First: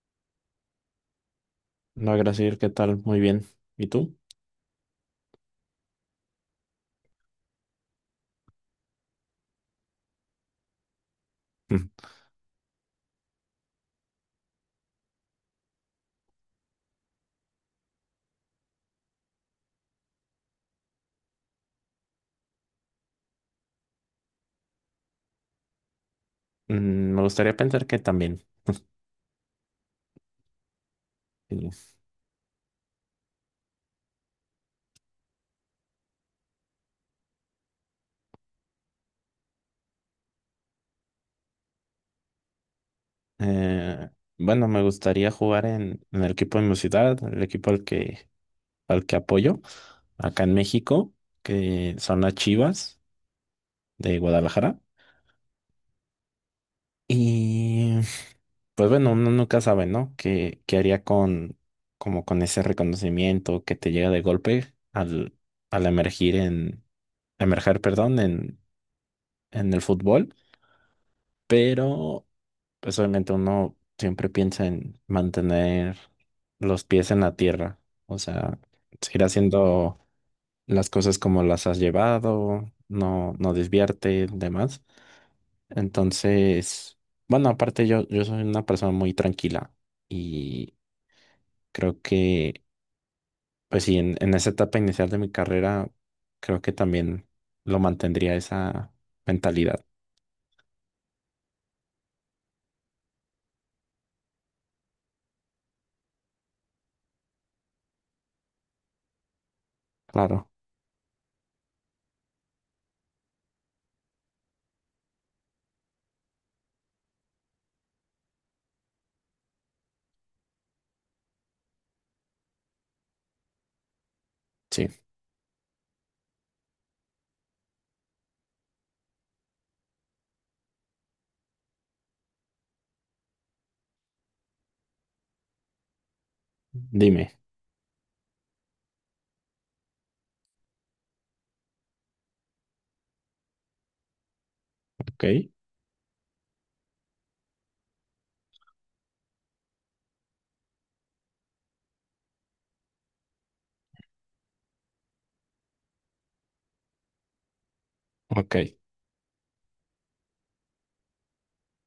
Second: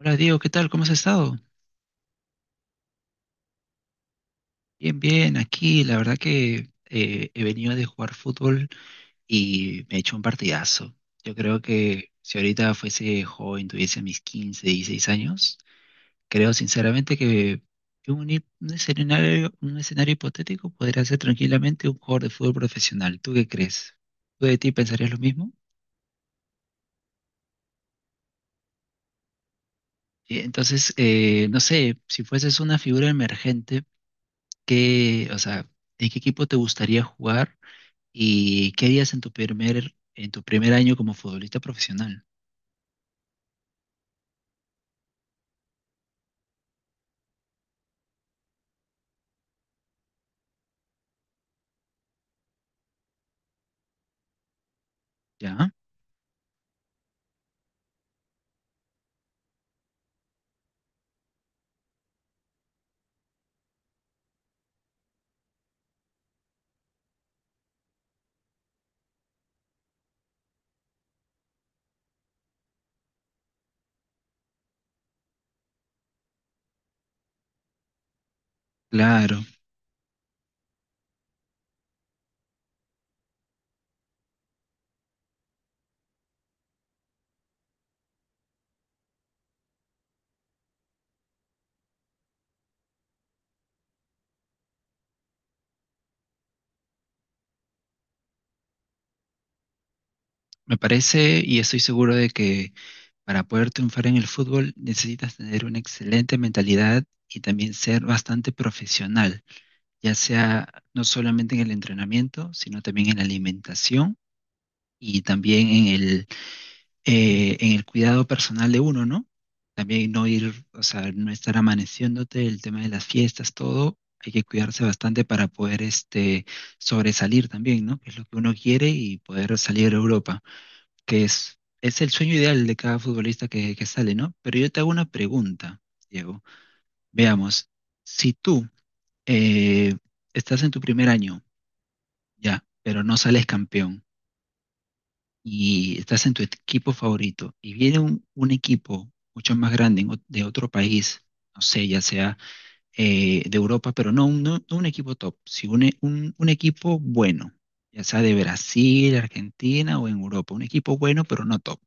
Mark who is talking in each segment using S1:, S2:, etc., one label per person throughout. S1: Hola Diego, ¿qué tal? ¿Cómo has estado?
S2: No, gracias, ¿qué tal? Muy bien. ¿Y tú?
S1: Bien, bien, aquí la verdad que he venido de jugar fútbol y me he hecho un partidazo. Yo creo
S2: Mm.
S1: que si ahorita fuese joven, tuviese mis 15, 16 años, creo sinceramente que un, un escenario hipotético podría ser tranquilamente un jugador de fútbol profesional. ¿Tú qué crees? ¿Tú de ti pensarías lo mismo?
S2: Me gustaría pensar que también.
S1: Entonces, no
S2: Sí.
S1: sé, si fueses una figura emergente, ¿qué, o sea, ¿en qué equipo te gustaría jugar? ¿Y qué harías en tu primer año como futbolista profesional?
S2: Eh, bueno, me gustaría jugar en, el equipo de mi ciudad, el equipo al que apoyo, acá en México, que son las Chivas de Guadalajara.
S1: ¿Ya?
S2: Y pues bueno, uno nunca sabe, ¿no? ¿Qué haría como con ese reconocimiento que te llega de golpe al, emergir en, emerger, perdón, en el fútbol? Pero pues obviamente uno siempre piensa en mantener los pies en la tierra, o sea, seguir
S1: Claro,
S2: haciendo las cosas como las has llevado, no desviarte, demás. Entonces, bueno, aparte yo soy una persona muy tranquila y creo que, pues sí, en, esa etapa inicial de mi carrera, creo que también lo mantendría esa mentalidad.
S1: me parece y estoy seguro de que para poder triunfar en el fútbol necesitas tener una excelente mentalidad y también ser bastante profesional, ya
S2: Claro,
S1: sea no solamente en el entrenamiento, sino también en la alimentación y también en el cuidado personal de uno, ¿no? También no ir, o sea, no estar amaneciéndote, el tema de las fiestas, todo, hay que cuidarse
S2: sí,
S1: bastante para poder este, sobresalir también, ¿no? Que es lo que uno quiere y poder salir a Europa, que es el sueño ideal de cada futbolista que sale, ¿no? Pero yo te hago una pregunta, Diego.
S2: dime,
S1: Veamos, si tú eh, estás en tu primer año, ya, pero no sales campeón,
S2: ok,
S1: y estás en tu equipo favorito y viene un equipo mucho más grande en de otro país, no sé, ya sea de Europa, pero no, no un equipo top, sino un equipo bueno, ya sea de
S2: ok.
S1: Brasil, Argentina o en Europa, un equipo bueno pero no top.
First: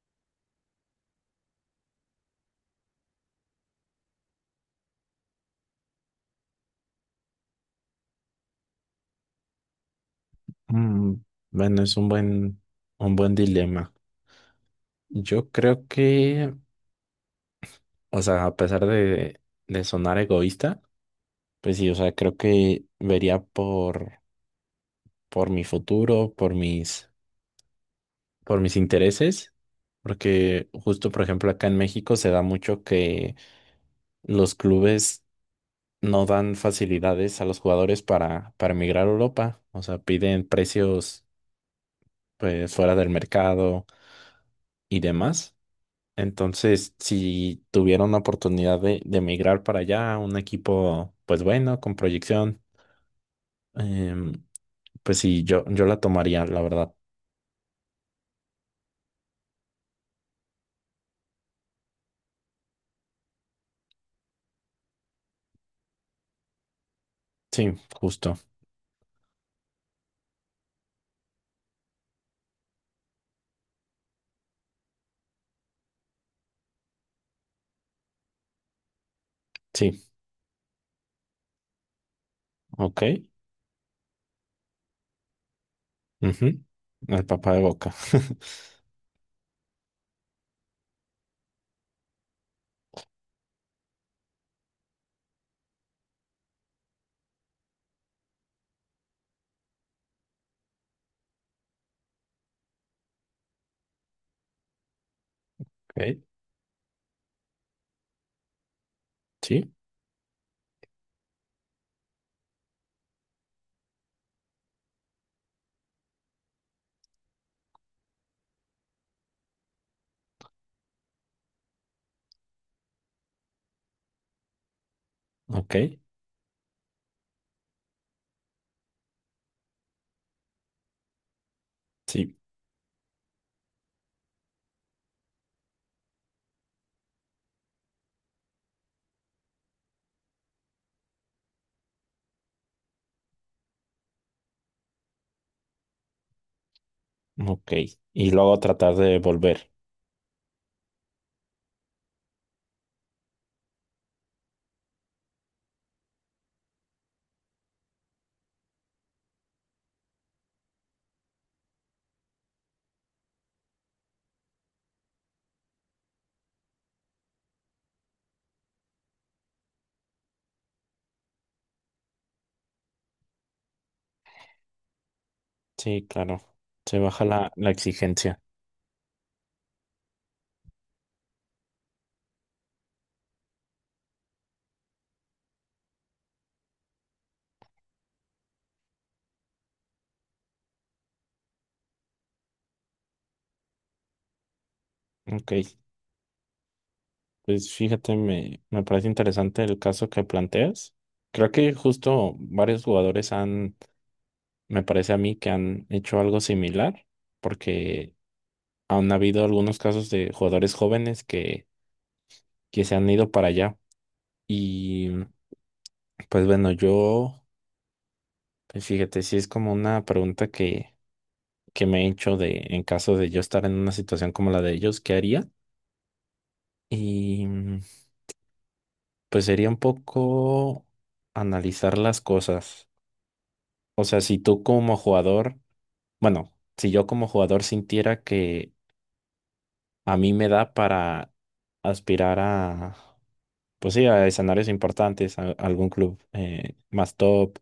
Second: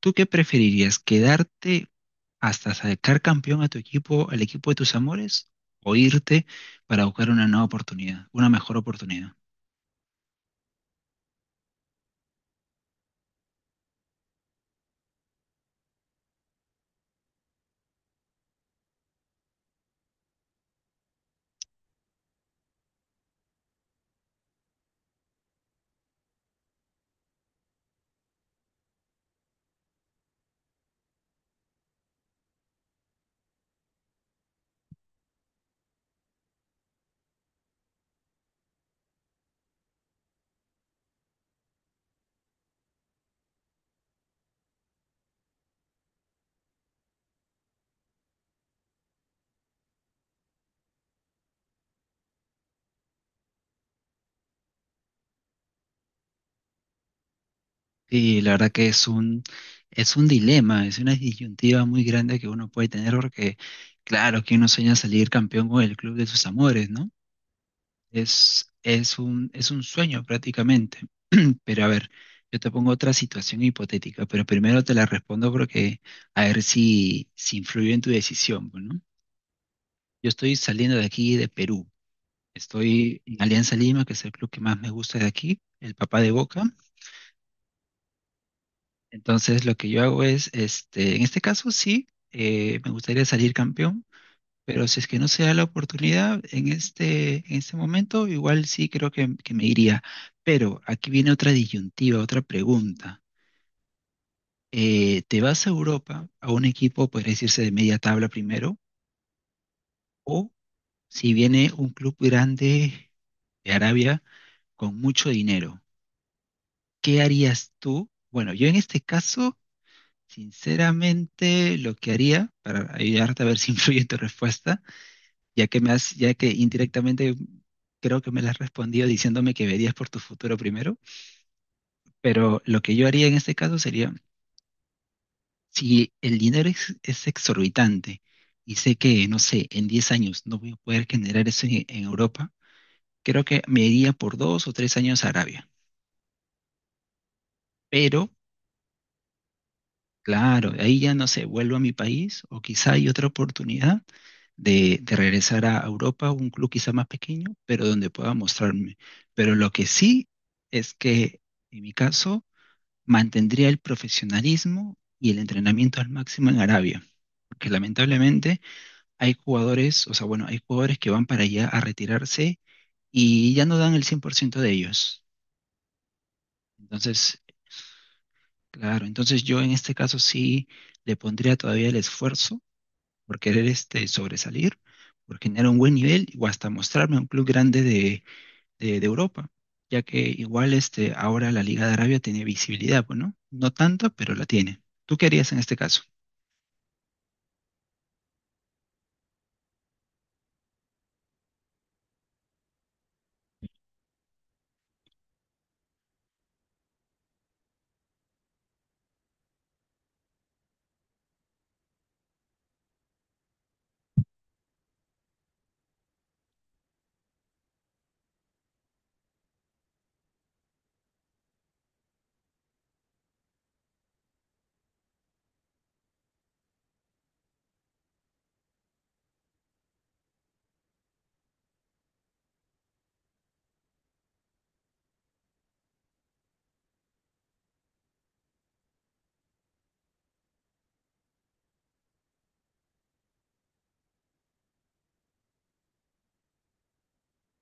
S1: ¿Tú qué preferirías? ¿Quedarte hasta sacar campeón a tu equipo, al equipo de tus amores, o irte para buscar una nueva oportunidad, una mejor oportunidad?
S2: Mm, Bueno, es un buen dilema. Yo creo que, o sea, a pesar de sonar egoísta, pues sí, o sea, creo que vería por, mi futuro, por mis intereses, porque justo, por ejemplo, acá en México se da mucho que los clubes no dan facilidades a los jugadores para emigrar a Europa, o sea, piden precios, pues, fuera del mercado y demás. Entonces, si tuviera una oportunidad de emigrar para allá, un equipo, pues bueno, con proyección, em, pues sí, yo la tomaría, la verdad.
S1: Y la verdad que es un dilema, es una disyuntiva muy grande que uno puede tener porque, claro, que uno sueña salir campeón con el club de sus amores, ¿no?
S2: Sí, justo.
S1: Es un sueño prácticamente. Pero a ver, yo te pongo otra situación hipotética, pero primero te la respondo porque a ver si influye en tu decisión, pues, ¿no?
S2: Sí,
S1: Yo estoy saliendo de aquí de Perú.
S2: ok.
S1: Estoy en Alianza Lima, que es el club que más me gusta de aquí, el papá de
S2: Ujú,
S1: Boca.
S2: el papá de Boca.
S1: Entonces lo que yo hago es, este, en este caso sí, me gustaría salir campeón, pero si es que no se da la oportunidad en este momento, igual sí creo que me iría. Pero aquí viene otra disyuntiva, otra pregunta. ¿Te vas a
S2: Ok,
S1: Europa a un equipo, podría decirse, de media tabla primero?
S2: sí,
S1: O si viene un club grande de Arabia con mucho dinero, ¿qué harías tú? Bueno, yo en este caso... Sinceramente, lo que haría, para ayudarte a ver si influye en tu respuesta, ya
S2: ok,
S1: que ya que indirectamente creo que me la has respondido diciéndome que verías por tu futuro primero,
S2: sí,
S1: pero lo que yo haría en este caso sería, si el dinero es exorbitante y sé que, no sé, en 10 años no voy a poder generar eso en Europa, creo que me iría por 2 o 3 años a Arabia.
S2: ok.
S1: Pero,
S2: Y luego tratar de volver.
S1: claro, de ahí ya no sé, vuelvo a mi país o quizá hay otra oportunidad de regresar a Europa, un club quizá más pequeño, pero donde pueda mostrarme. Pero lo que sí es que, en mi caso, mantendría el profesionalismo y el entrenamiento al máximo en Arabia. Porque lamentablemente hay jugadores, o sea, bueno, hay jugadores que van para allá a retirarse y ya no dan el 100% de ellos.
S2: Sí, claro. Se baja
S1: Entonces,
S2: la exigencia.
S1: claro, entonces yo en este caso sí le pondría todavía el esfuerzo por querer este, sobresalir, por generar un buen nivel o hasta mostrarme a un club grande de Europa, ya que igual este, ahora la Liga de Arabia tiene visibilidad, pues, ¿no? No tanta, pero la tiene. ¿Tú qué harías
S2: Ok,
S1: en este caso?
S2: pues fíjate, me parece interesante el caso que planteas. Creo que justo varios jugadores han Me parece a mí que han hecho algo similar, porque han habido algunos casos de jugadores jóvenes que se han ido para allá. Y pues bueno, yo, pues fíjate, sí es como una pregunta que me he hecho de, en caso de yo estar en una situación como la de ellos, ¿qué haría? Y pues sería un poco analizar las cosas. O sea, si tú como jugador, bueno, si yo como jugador sintiera que a mí me da para aspirar a, pues sí, a escenarios importantes, a algún club más top,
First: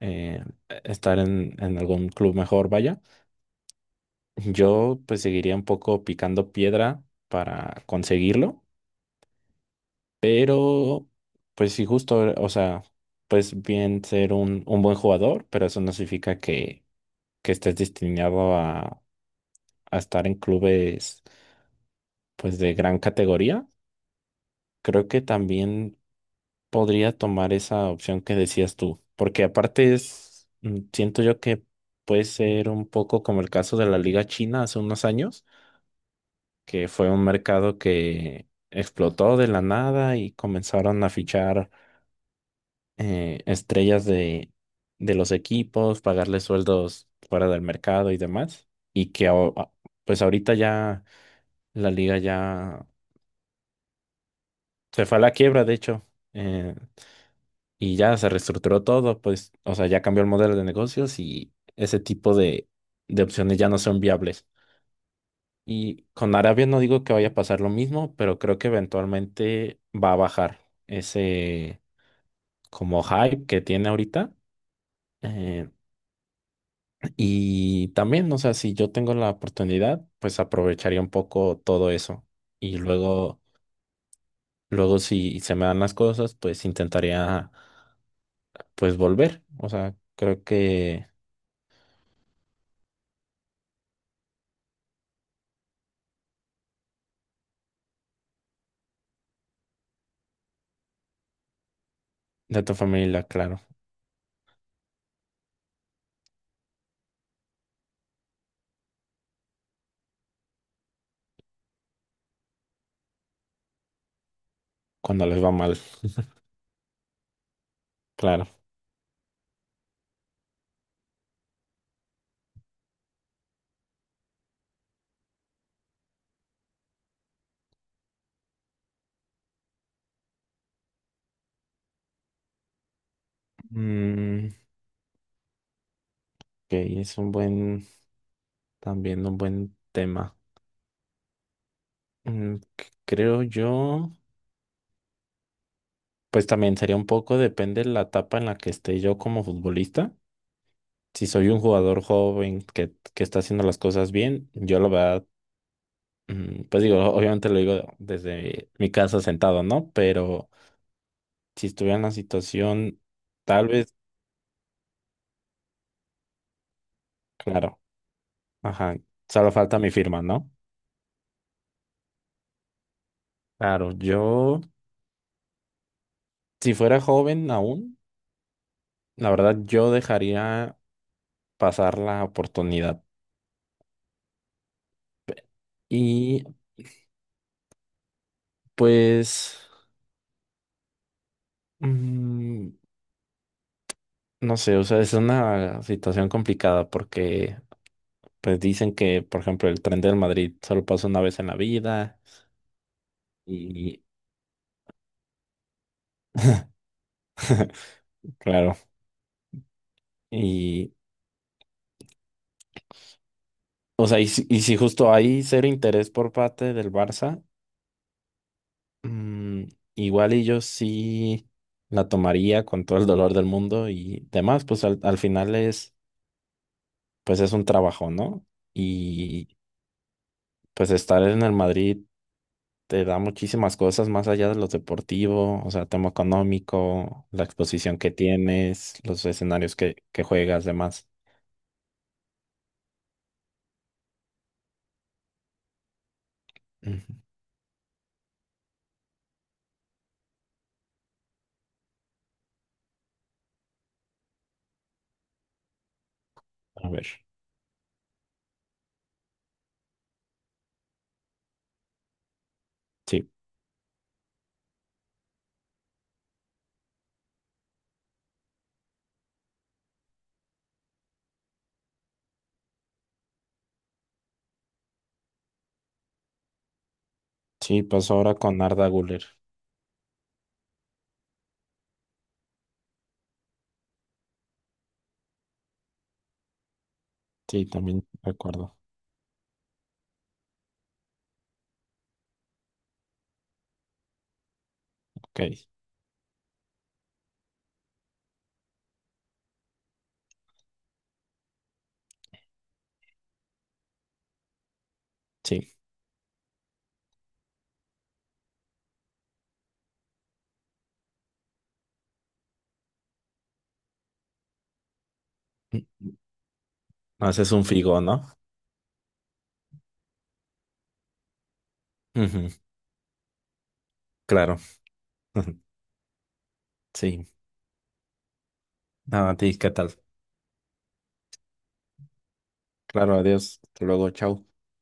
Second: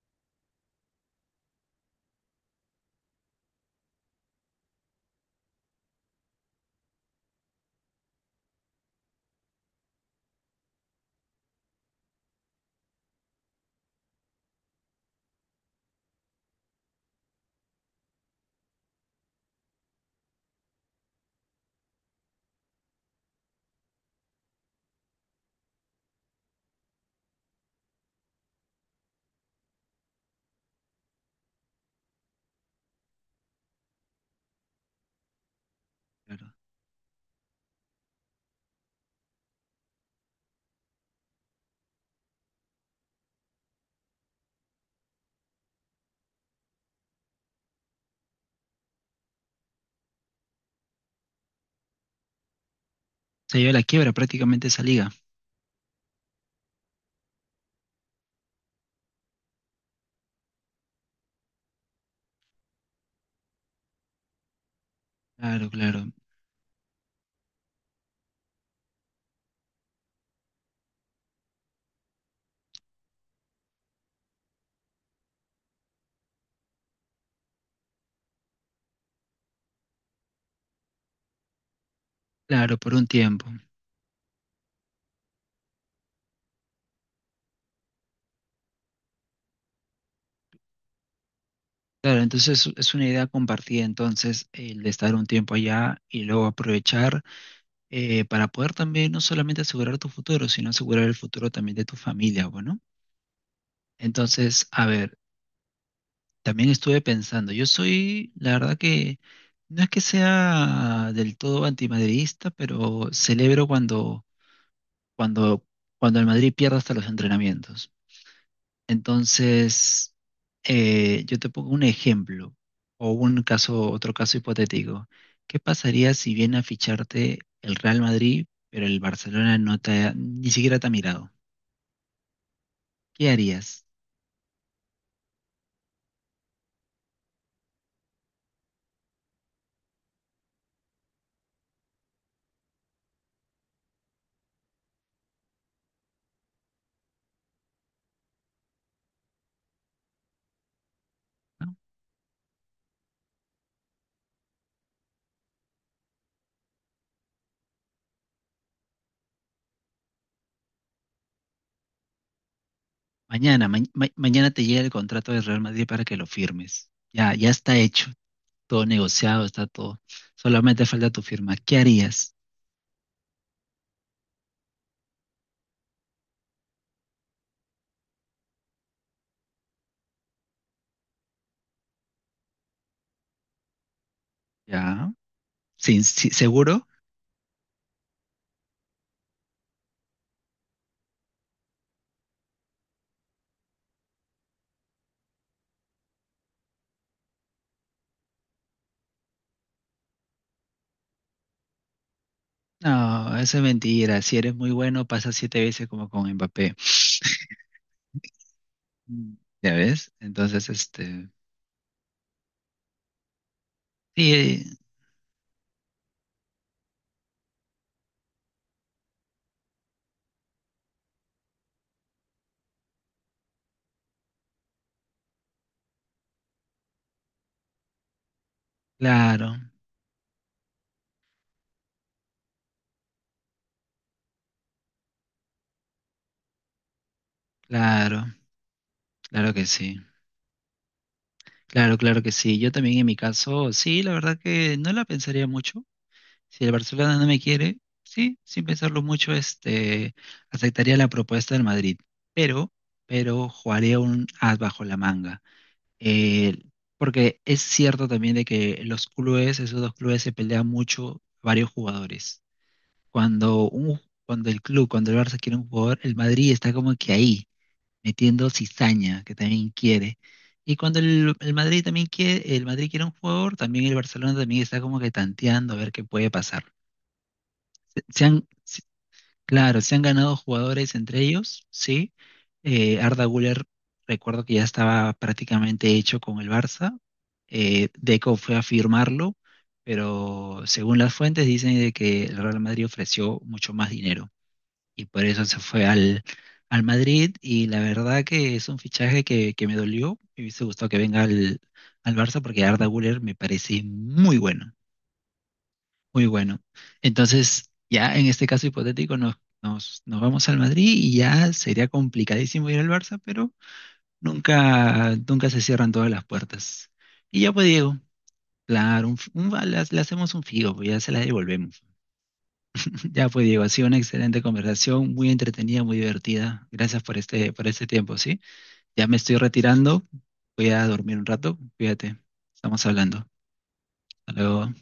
S2: eh, estar en, algún club mejor, vaya. Yo pues seguiría un poco picando piedra para conseguirlo, pero pues sí, justo, o sea, pues bien ser un, buen jugador, pero eso no significa que estés destinado a estar en clubes pues de gran categoría. Creo que también podría tomar esa opción que decías tú, porque aparte es, siento yo que puede ser un poco como el caso de la Liga China hace unos años,
S1: Claro.
S2: que fue un mercado que explotó de la nada y comenzaron a fichar estrellas de los equipos, pagarles sueldos fuera del mercado y demás, y que pues ahorita ya la liga ya
S1: Se lleva la quiebra prácticamente esa
S2: se
S1: liga.
S2: fue a la quiebra, de hecho. eh, Y ya se reestructuró todo, pues, o sea, ya cambió el modelo de negocios y ese tipo de opciones ya no son viables.
S1: Claro, claro,
S2: Y con Arabia no digo que vaya a pasar lo mismo, pero creo que eventualmente va a bajar ese como hype que tiene ahorita. Eh, y también, o sea, si yo tengo la oportunidad, pues aprovecharía un poco todo eso.
S1: claro,
S2: Y
S1: por un
S2: luego,
S1: tiempo.
S2: luego si se me dan las cosas, pues intentaría, pues volver. O sea, creo que
S1: Claro, entonces es una idea compartida, entonces, el de estar un tiempo allá y luego aprovechar para poder también no solamente asegurar tu futuro, sino asegurar el futuro también de tu familia,
S2: de tu
S1: bueno.
S2: familia, claro.
S1: Entonces, a ver, también estuve pensando, yo soy, la verdad que no es que sea del todo antimadridista, pero celebro cuando,
S2: Cuando les va
S1: cuando,
S2: mal,
S1: cuando el Madrid pierde hasta los entrenamientos.
S2: claro.
S1: Entonces, yo te pongo un ejemplo o un caso, otro caso hipotético. ¿Qué pasaría si viene a ficharte el Real Madrid, pero el Barcelona no te ni siquiera te ha mirado? ¿Qué harías?
S2: Mm, ok, es también un buen tema. Creo yo, pues también sería un poco, depende de la etapa en la que esté yo como futbolista. Si soy un
S1: ¿No?
S2: jugador joven que está haciendo las cosas bien, yo la verdad, pues digo, obviamente lo digo desde mi casa sentado, ¿no? Pero si estuviera en la situación, tal vez,
S1: Mañana te llega el contrato del Real Madrid para que lo firmes. Ya, ya está
S2: claro,
S1: hecho. Todo
S2: ajá,
S1: negociado,
S2: solo
S1: está
S2: falta mi
S1: todo.
S2: firma, ¿no?
S1: Solamente falta tu firma. ¿Qué harías?
S2: Claro, yo, si fuera joven aún. La verdad, yo dejaría pasar la oportunidad.
S1: ¿Ya? ¿Sin,
S2: Y
S1: seguro?
S2: pues, mm, no sé, o sea, es una situación complicada porque pues dicen que, por ejemplo, el tren del Madrid solo pasa una vez en la vida
S1: No, eso es
S2: y
S1: mentira. Si eres muy bueno, pasa 7 veces como con Mbappé.
S2: claro,
S1: Mm. ¿Ya ves? Entonces,
S2: y
S1: este,
S2: o sea, y si
S1: sí,
S2: justo hay cero interés por parte del Barça, mm, igual y yo sí la tomaría con todo el dolor del mundo y demás, pues al final es pues es un trabajo, ¿no? Y
S1: claro,
S2: pues estar en el Madrid te da muchísimas cosas más allá de lo deportivo, o sea, tema económico, la exposición que
S1: claro,
S2: tienes, los
S1: claro que
S2: escenarios
S1: sí.
S2: que juegas, demás.
S1: Claro, claro que sí. Yo también en mi caso, sí, la verdad que no la pensaría mucho. Si el
S2: Ujú.
S1: Barcelona no me quiere, sí, sin pensarlo mucho, este, aceptaría la propuesta del Madrid, pero, pero jugaría un as bajo la manga. Eh,
S2: A ver,
S1: Porque es cierto también de que los clubes, esos dos clubes se pelean mucho varios jugadores.
S2: sí,
S1: Cuando un, cuando el club, cuando el Barça quiere un jugador, el Madrid está como que ahí, metiendo cizaña, que también quiere. Y cuando el Madrid también quiere, el Madrid quiere un jugador, también el Barcelona también está como que tanteando a ver qué puede pasar
S2: sí, pues
S1: se
S2: ahora
S1: han,
S2: con
S1: se-
S2: Arda Güler.
S1: claro, se han ganado jugadores entre ellos, sí. Arda Güler, recuerdo que ya estaba prácticamente hecho con el Barça.
S2: Sí, también
S1: Deco fue a
S2: recuerdo.
S1: firmarlo, pero según las fuentes dicen de que el Real Madrid ofreció mucho más dinero y por
S2: Ok,
S1: eso se fue al, al Madrid y la verdad que es un fichaje que me dolió. Me hubiese gustado que venga al, al Barça porque Arda Güler me parece muy bueno.
S2: sí.
S1: Muy bueno. Entonces, ya en este caso hipotético, nos vamos al Madrid y ya sería complicadísimo ir al Barça, pero nunca, nunca se
S2: Mm,
S1: cierran todas las puertas. Y
S2: Haces
S1: ya
S2: un
S1: pues Diego,
S2: figo, ¿no?
S1: claro, un le hacemos un figo, pues ya se la devolvemos.
S2: Ujú,
S1: Ya pues Diego, ha sido una excelente
S2: claro.
S1: conversación, muy entretenida, muy divertida. Gracias
S2: Sí.
S1: por este tiempo, ¿sí? Ya me
S2: Nada, a
S1: estoy
S2: ti, ¿qué tal?
S1: retirando, voy a dormir un rato, cuídate, estamos
S2: Claro,
S1: hablando.
S2: adiós. Hasta luego,
S1: Hasta
S2: chao.
S1: luego.